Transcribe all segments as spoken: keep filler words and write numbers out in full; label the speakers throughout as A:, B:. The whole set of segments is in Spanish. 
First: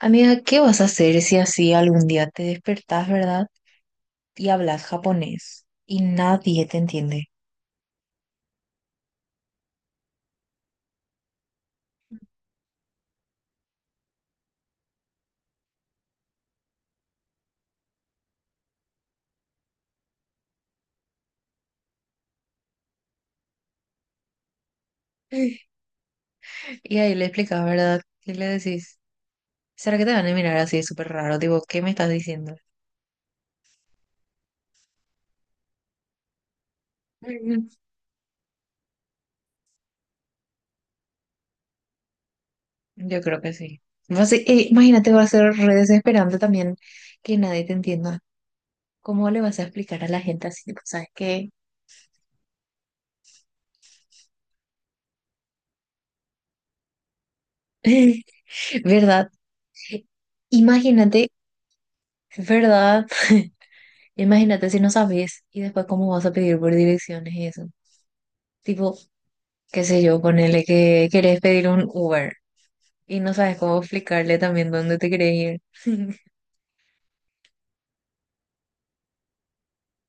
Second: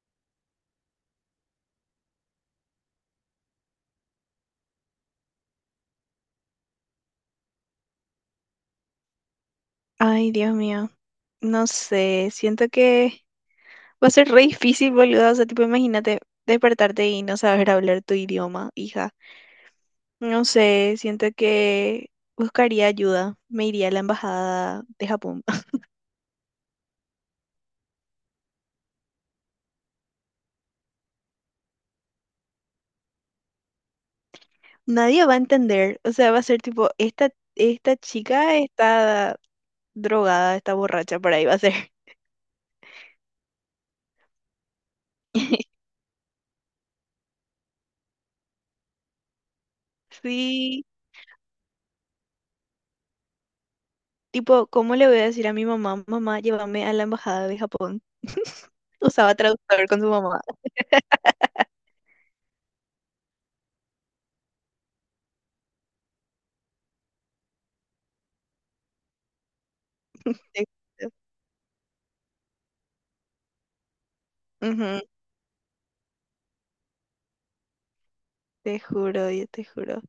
A: Amiga, ¿qué vas a hacer si así algún día te despertás, verdad? Y hablas japonés y nadie te entiende.
B: Ay, Dios mío, no sé, siento que va a ser re difícil, boludo. O sea, tipo, imagínate despertarte y no saber hablar tu idioma, hija. No sé, siento que buscaría ayuda, me iría a la embajada de Japón.
A: Y ahí le explicas, ¿verdad? Y le decís, ¿será que te van a mirar así súper raro? Digo, ¿qué me estás diciendo?
B: Nadie va a entender, o sea, va a ser tipo, esta,
A: Ujú.
B: esta chica está drogada, está borracha, por ahí va a ser.
A: Yo creo que sí. Va a ser- eh, imagínate, va a ser re desesperante también que nadie te entienda. ¿Cómo le vas a explicar a la gente así? Tipo,
B: Sí,
A: ¿sabes qué?
B: tipo, ¿cómo le voy a decir a mi mamá, mamá, llévame a la embajada de Japón?
A: ¿Verdad?
B: Usaba traductor con su mamá.
A: Imagínate, ¿verdad? Imagínate si no sabes y después cómo vas a pedir por direcciones y eso. Tipo, qué sé yo, ponele que querés pedir un Uber y no sabes cómo explicarle también dónde
B: Ujú.
A: te querés ir.
B: Te juro, yo te juro.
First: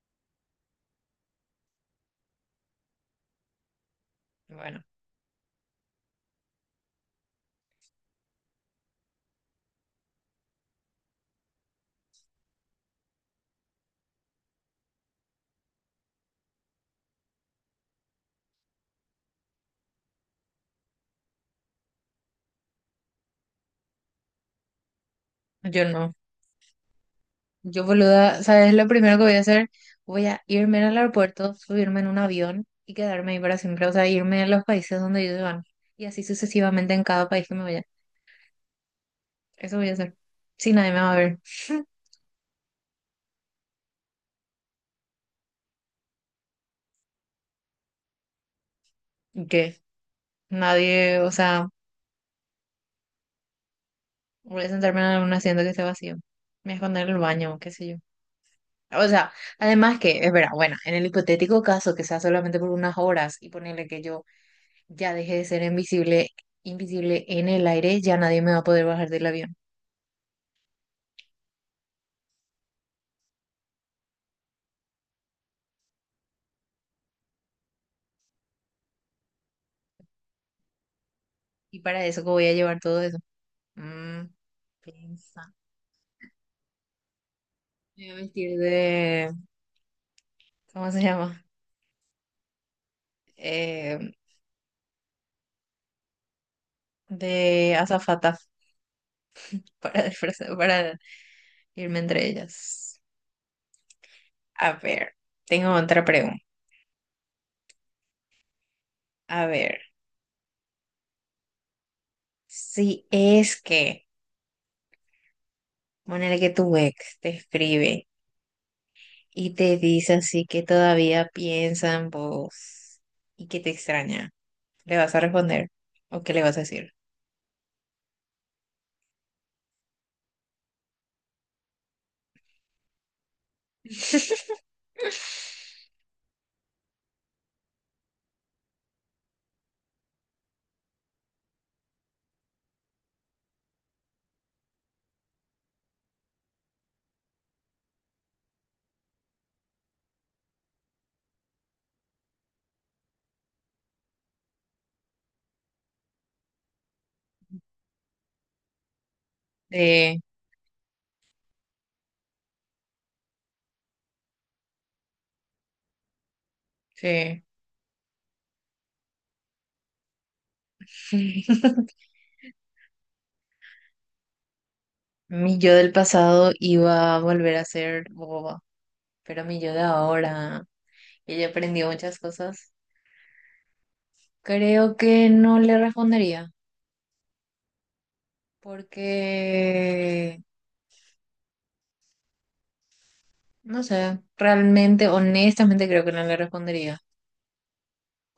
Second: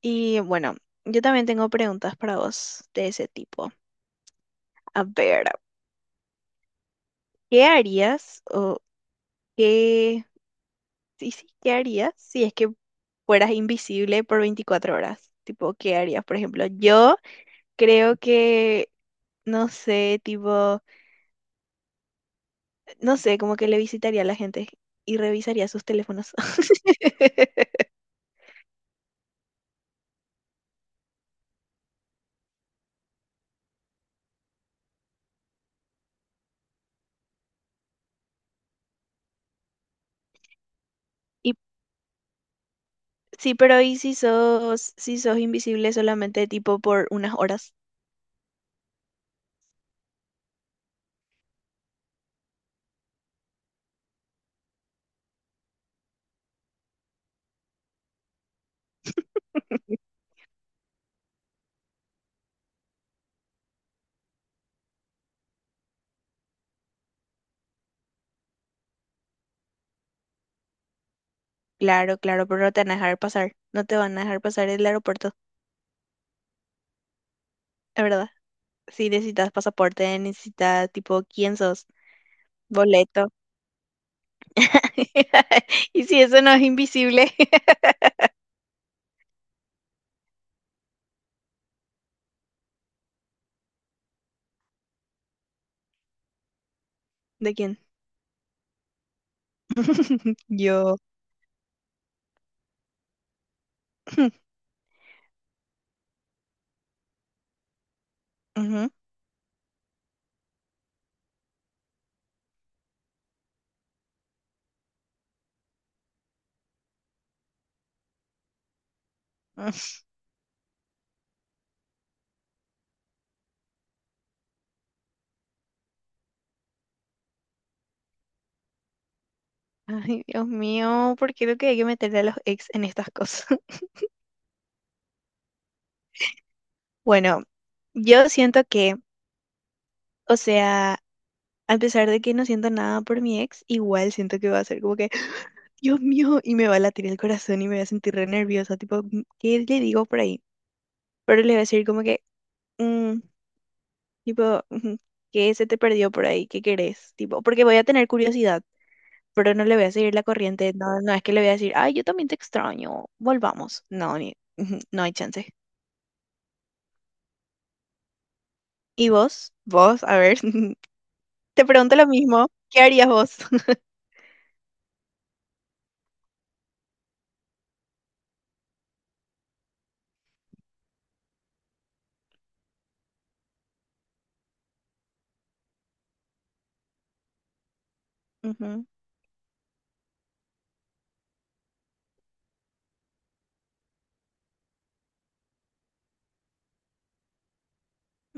B: Y bueno, yo también tengo preguntas para vos de ese tipo.
A: Bueno,
B: A ver, ¿qué harías o qué... Sí, sí, ¿qué harías si es que fueras invisible por veinticuatro horas? Tipo, ¿qué harías? Por ejemplo, yo creo que, no sé, tipo, no sé, como que le visitaría a la gente y revisaría sus
A: yo no.
B: teléfonos.
A: Yo, boluda, ¿sabes lo primero que voy a hacer? Voy a irme al aeropuerto, subirme en un avión y quedarme ahí para siempre. O sea, irme a los países donde ellos van. Y así sucesivamente en cada país que me vaya. Eso voy a hacer. Si nadie me va a ver.
B: Y sí, pero ¿y si sos, si sos invisible solamente tipo por unas horas?
A: ¿Y ¿Qué? Nadie, o sea, voy a sentarme en un asiento que esté vacío. Me voy a esconder en el baño, qué sé yo. O sea, además que, es verdad, bueno, en el hipotético caso que sea solamente por unas horas y ponerle que yo ya dejé de ser invisible, invisible en el aire, ya nadie me va a poder bajar del avión.
B: Claro, claro, pero no te van a dejar pasar. No te van a dejar pasar el aeropuerto, es verdad. Si necesitas pasaporte, necesitas tipo, ¿quién
A: Y
B: sos?
A: para eso, ¿cómo voy a llevar todo eso?
B: Boleto.
A: Mm, piensa.
B: Y si eso no es invisible,
A: Me voy a vestir de, ¿cómo se llama? Eh,
B: ¿de
A: de
B: quién?
A: azafata para, disfrazar-
B: Yo.
A: para irme entre ellas. A ver, tengo otra pregunta.
B: Ujú.
A: A ver, si es que, ponele que tu ex te escribe. Y te dice así que todavía piensa en vos y que te extraña. ¿Le vas a responder? ¿O qué le vas a decir?
B: Ay, Dios mío, ¿por qué lo que hay que meterle a los ex en estas cosas? Bueno, yo siento que, o sea, a pesar de que no siento nada por mi ex, igual siento que va a ser como que, Dios mío, y me va a latir el corazón y me voy a sentir re nerviosa, tipo, "Mm, ¿qué le digo por ahí?". Pero le voy a decir como que, "Mm, tipo, ujú, ¿qué se te perdió por ahí? ¿Qué querés?". Tipo, porque voy a tener curiosidad, pero no le voy a seguir
A: Sí,
B: la corriente, no, no es que le voy a decir, ay, yo también te extraño, volvamos. No, ni, ujú, no hay chance.
A: sí.
B: ¿Y vos? Vos, a ver, te pregunto lo mismo, ¿qué harías vos?
A: Mi yo del pasado iba a volver a ser boba, pero mi yo de ahora, ella aprendió muchas cosas. Creo que no le respondería,
B: Ujú,
A: porque, no sé, realmente, honestamente creo que no le respondería.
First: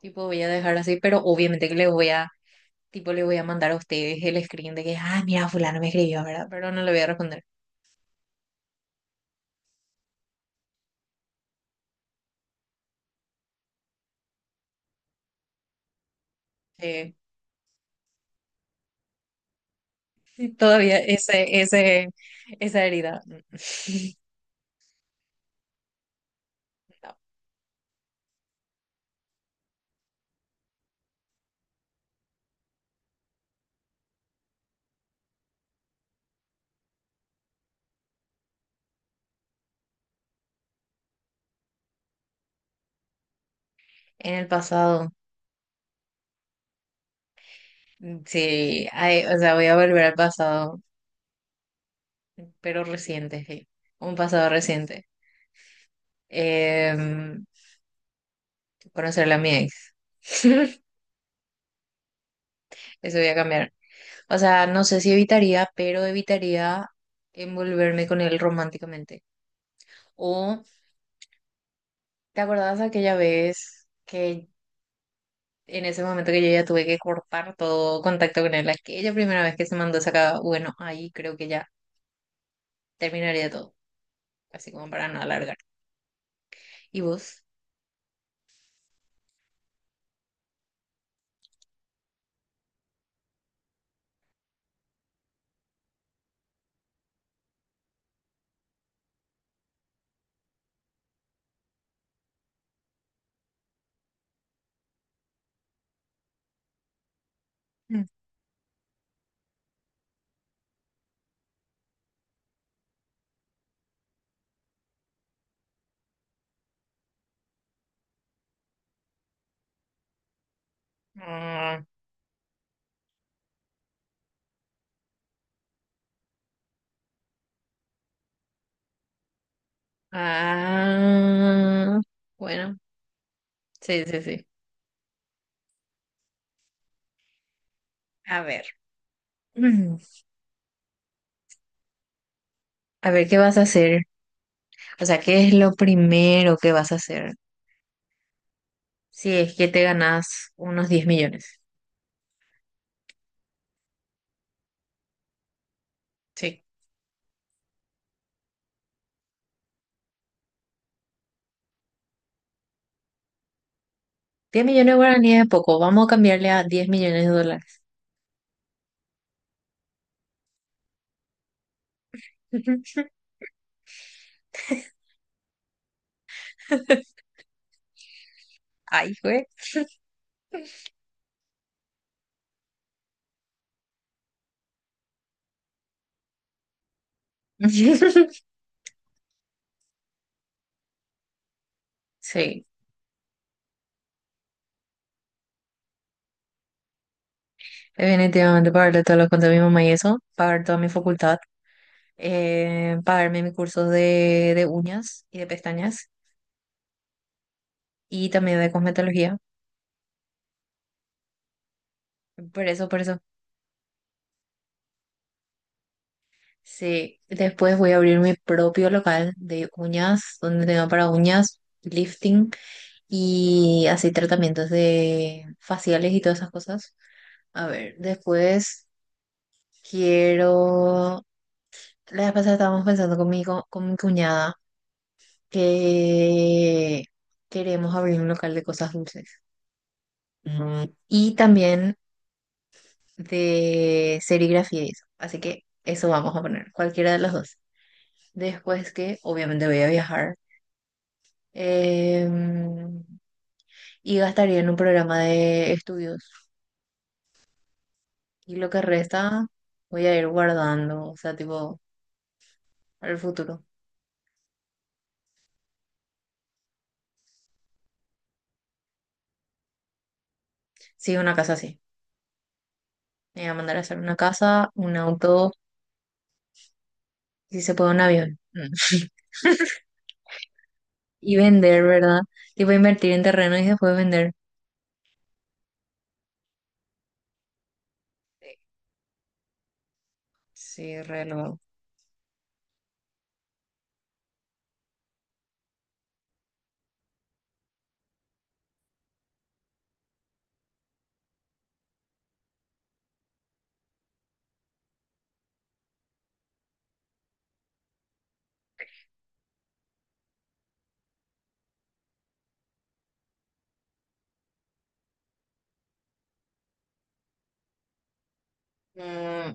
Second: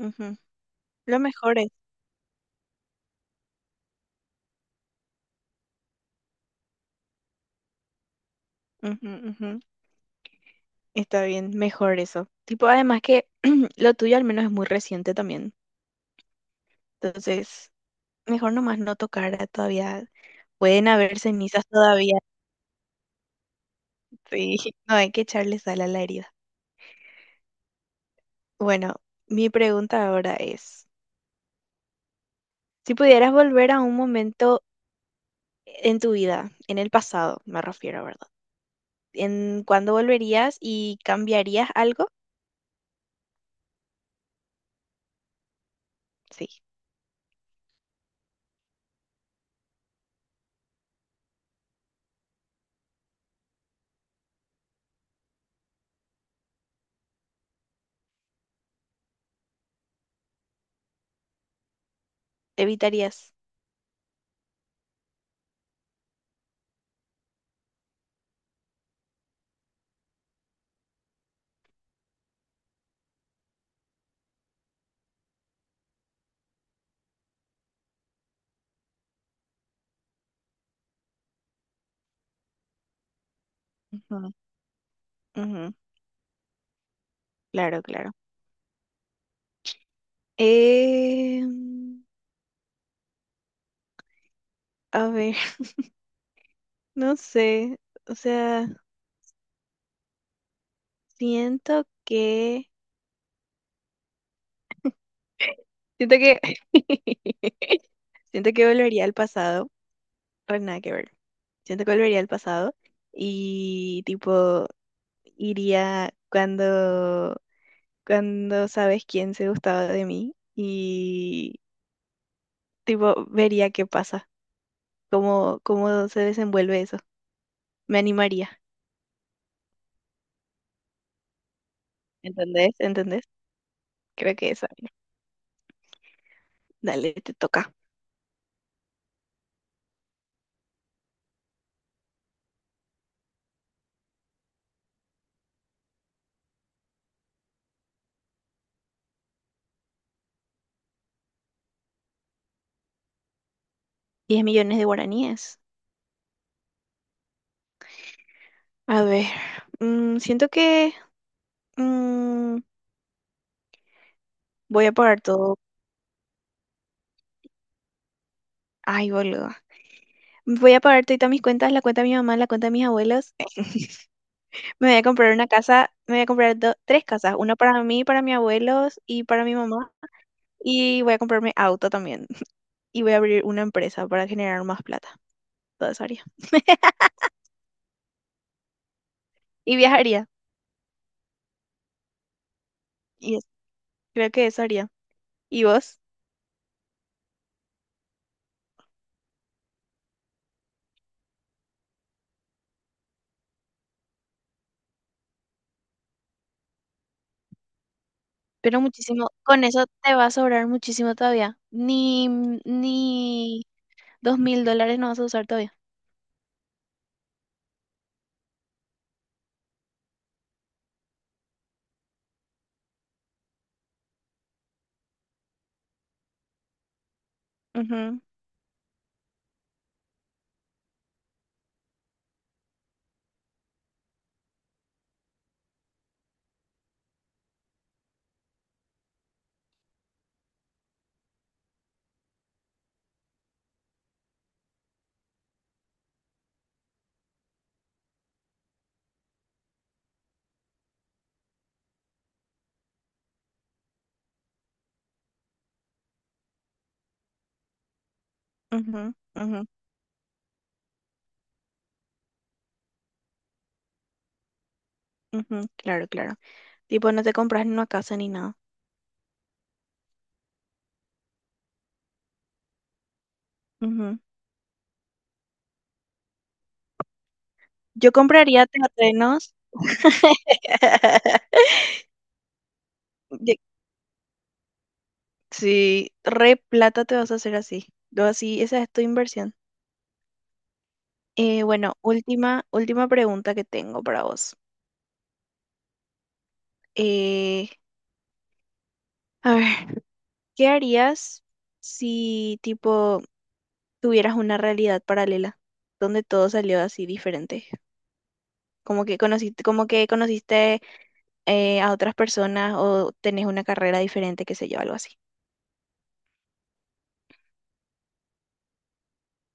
A: Tipo, voy a dejar así,
B: Lo
A: pero
B: mejor
A: obviamente
B: es.
A: que le voy a. Tipo, le voy a mandar a ustedes el screen de que, ah, mira, fulano me escribió, ¿verdad? Pero no le voy a responder.
B: Ujú, ujú. Está bien, mejor eso. Tipo, además que lo tuyo al menos es muy reciente también.
A: Eh,
B: Entonces, mejor nomás no tocar todavía. Pueden
A: todavía
B: haber
A: ese,
B: cenizas
A: ese,
B: todavía.
A: esa herida.
B: Sí, no hay que echarle sal a la herida.
A: No.
B: Bueno, mi pregunta ahora es, si pudieras volver a un momento en tu vida, en el pasado, me refiero, ¿verdad? ¿En cuándo volverías y cambiarías algo?
A: En el pasado,
B: Sí.
A: mm, sí, ay, o sea, voy a volver al pasado, pero reciente, sí. Un pasado reciente. Em, conocerla a mi ex. Eso voy a
B: ¿Evitarías?
A: cambiar. O sea, no sé si evitaría, pero evitaría envolverme con él románticamente. O, ¿te acordás aquella vez que en ese momento que yo ya tuve que cortar todo contacto con él, aquella primera vez que se mandó sacaba, bueno, ahí creo que ya terminaría todo,
B: Ujú,
A: así como para no alargar.
B: ujú,
A: ¿Y vos?
B: claro, claro. Eh, a ver, no sé. O sea, siento que... Siento que...
A: Mm.
B: Siento que volvería al pasado, pero nada que ver. Siento que volvería al pasado y tipo iría cuando cuando sabes quién se gustaba de mí y
A: Ah,
B: tipo vería qué pasa, cómo cómo se desenvuelve eso. Me animaría,
A: ah,
B: ¿entendés?
A: bueno,
B: ¿Entendés?
A: sí, sí,
B: Creo
A: sí.
B: que eso. Dale, te toca.
A: A ver. Mm. A ver qué vas a hacer. O sea, ¿qué es lo primero que vas a hacer si es que te ganas unos diez millones?
B: Diez millones de guaraníes.
A: Sí.
B: A ver, mm, siento que mm,
A: diez
B: voy
A: millones
B: a
A: de
B: pagar
A: guaraníes es
B: todo.
A: poco, vamos a cambiarle a diez millones de dólares.
B: Ay, boludo. Voy a pagar todas mis cuentas, la cuenta de mi mamá, la cuenta de mis abuelos. Me voy a comprar una casa, me voy a comprar do- tres casas, una para mí, para mis abuelos
A: Ay,
B: y
A: güey.
B: para mi mamá. Y voy a comprarme auto también. Y voy a abrir una empresa para generar más plata. Todo eso haría. Y viajaría.
A: Sí.
B: Y es- Creo que eso haría. ¿Y vos?
A: Definitivamente pagarle todo lo cuento a mi mamá y eso, pagar toda mi facultad, eh, pagarme mis cursos de, de, uñas y de pestañas y también de
B: Pero muchísimo,
A: cosmetología.
B: con eso te va a sobrar muchísimo todavía. Ni,
A: Por eso, por eso.
B: ni dos mil dólares no vas a usar todavía.
A: Sí, después voy a abrir mi propio local de uñas, donde tenga para uñas, lifting y así tratamientos de faciales y todas esas cosas. A ver, después quiero. La vez pasada estábamos pensando con mi, co- con mi cuñada. Que queremos abrir un local de cosas dulces, Mm, y también de serigrafía y eso. Así que eso vamos a poner, cualquiera de las dos. Después que obviamente voy a viajar, em, y gastaría en un programa de estudios. Y lo que
B: Ujú, ujú,
A: resta
B: ujú,
A: voy a ir guardando, o sea, tipo, para el futuro.
B: ujú, claro, claro. Tipo, no te compras ni una casa ni nada.
A: Sí, una casa así. Me voy a mandar a hacer una
B: Ujú.
A: casa, un auto, si se puede un
B: Yo
A: avión.
B: compraría
A: Mm.
B: terrenos.
A: Y vender, ¿verdad? Tipo, invertir en
B: Yo
A: terreno y después vender.
B: sí, re plata te vas a hacer así. Lo así, esa es tu inversión.
A: Sí, reloj.
B: Eh, bueno, última, última pregunta que tengo para vos. Eh, a ver, ¿qué harías si tipo tuvieras una realidad paralela donde todo salió así diferente? Como que conociste, como que conociste eh, a otras personas o tenés una carrera diferente, qué sé yo, algo así.
A: Mm,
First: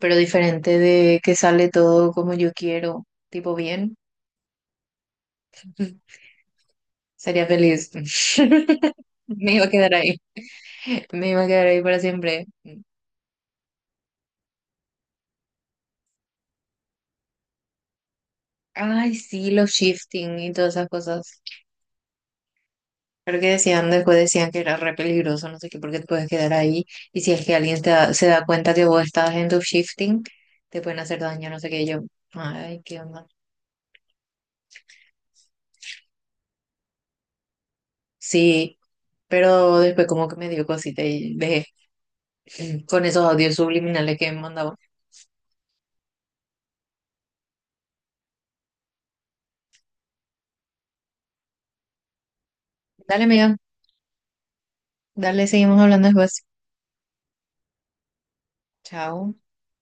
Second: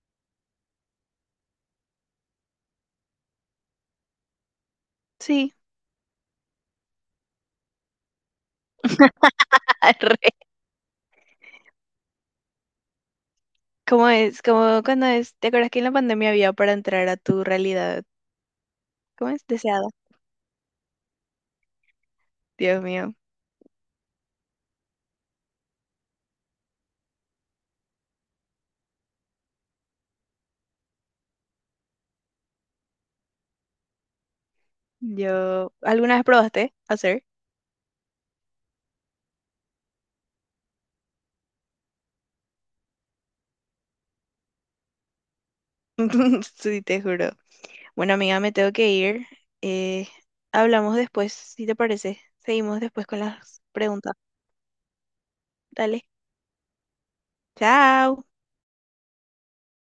A: pero diferente de que sale todo como yo quiero, tipo bien,
B: Sí,
A: sería feliz. Me iba a quedar ahí,
B: arre.
A: me iba a quedar ahí para siempre.
B: ¿Cómo es? Como cuando es, ¿te acuerdas que en la pandemia había para entrar a tu realidad?
A: Ay,
B: ¿Cómo es?
A: sí, los
B: Deseada.
A: shifting y todas esas cosas.
B: Dios mío.
A: Creo que decían, después decían que era re peligroso, no sé qué, porque te puedes quedar ahí. Y si es que alguien te da- se da cuenta que vos estás en tu shifting, te pueden hacer daño, no sé qué. Y yo, ay, qué onda.
B: Yo, ¿alguna vez probaste hacer?
A: Sí, pero después como que me dio cosita y dejé, eh, con esos audios subliminales que me mandaba.
B: Sí, te juro. Bueno, amiga, me tengo que ir. Eh, hablamos después, si te parece. Seguimos después con
A: Dale, amiga,
B: las preguntas.
A: dale, seguimos
B: Dale.
A: hablando después.
B: Chao.
A: Chao.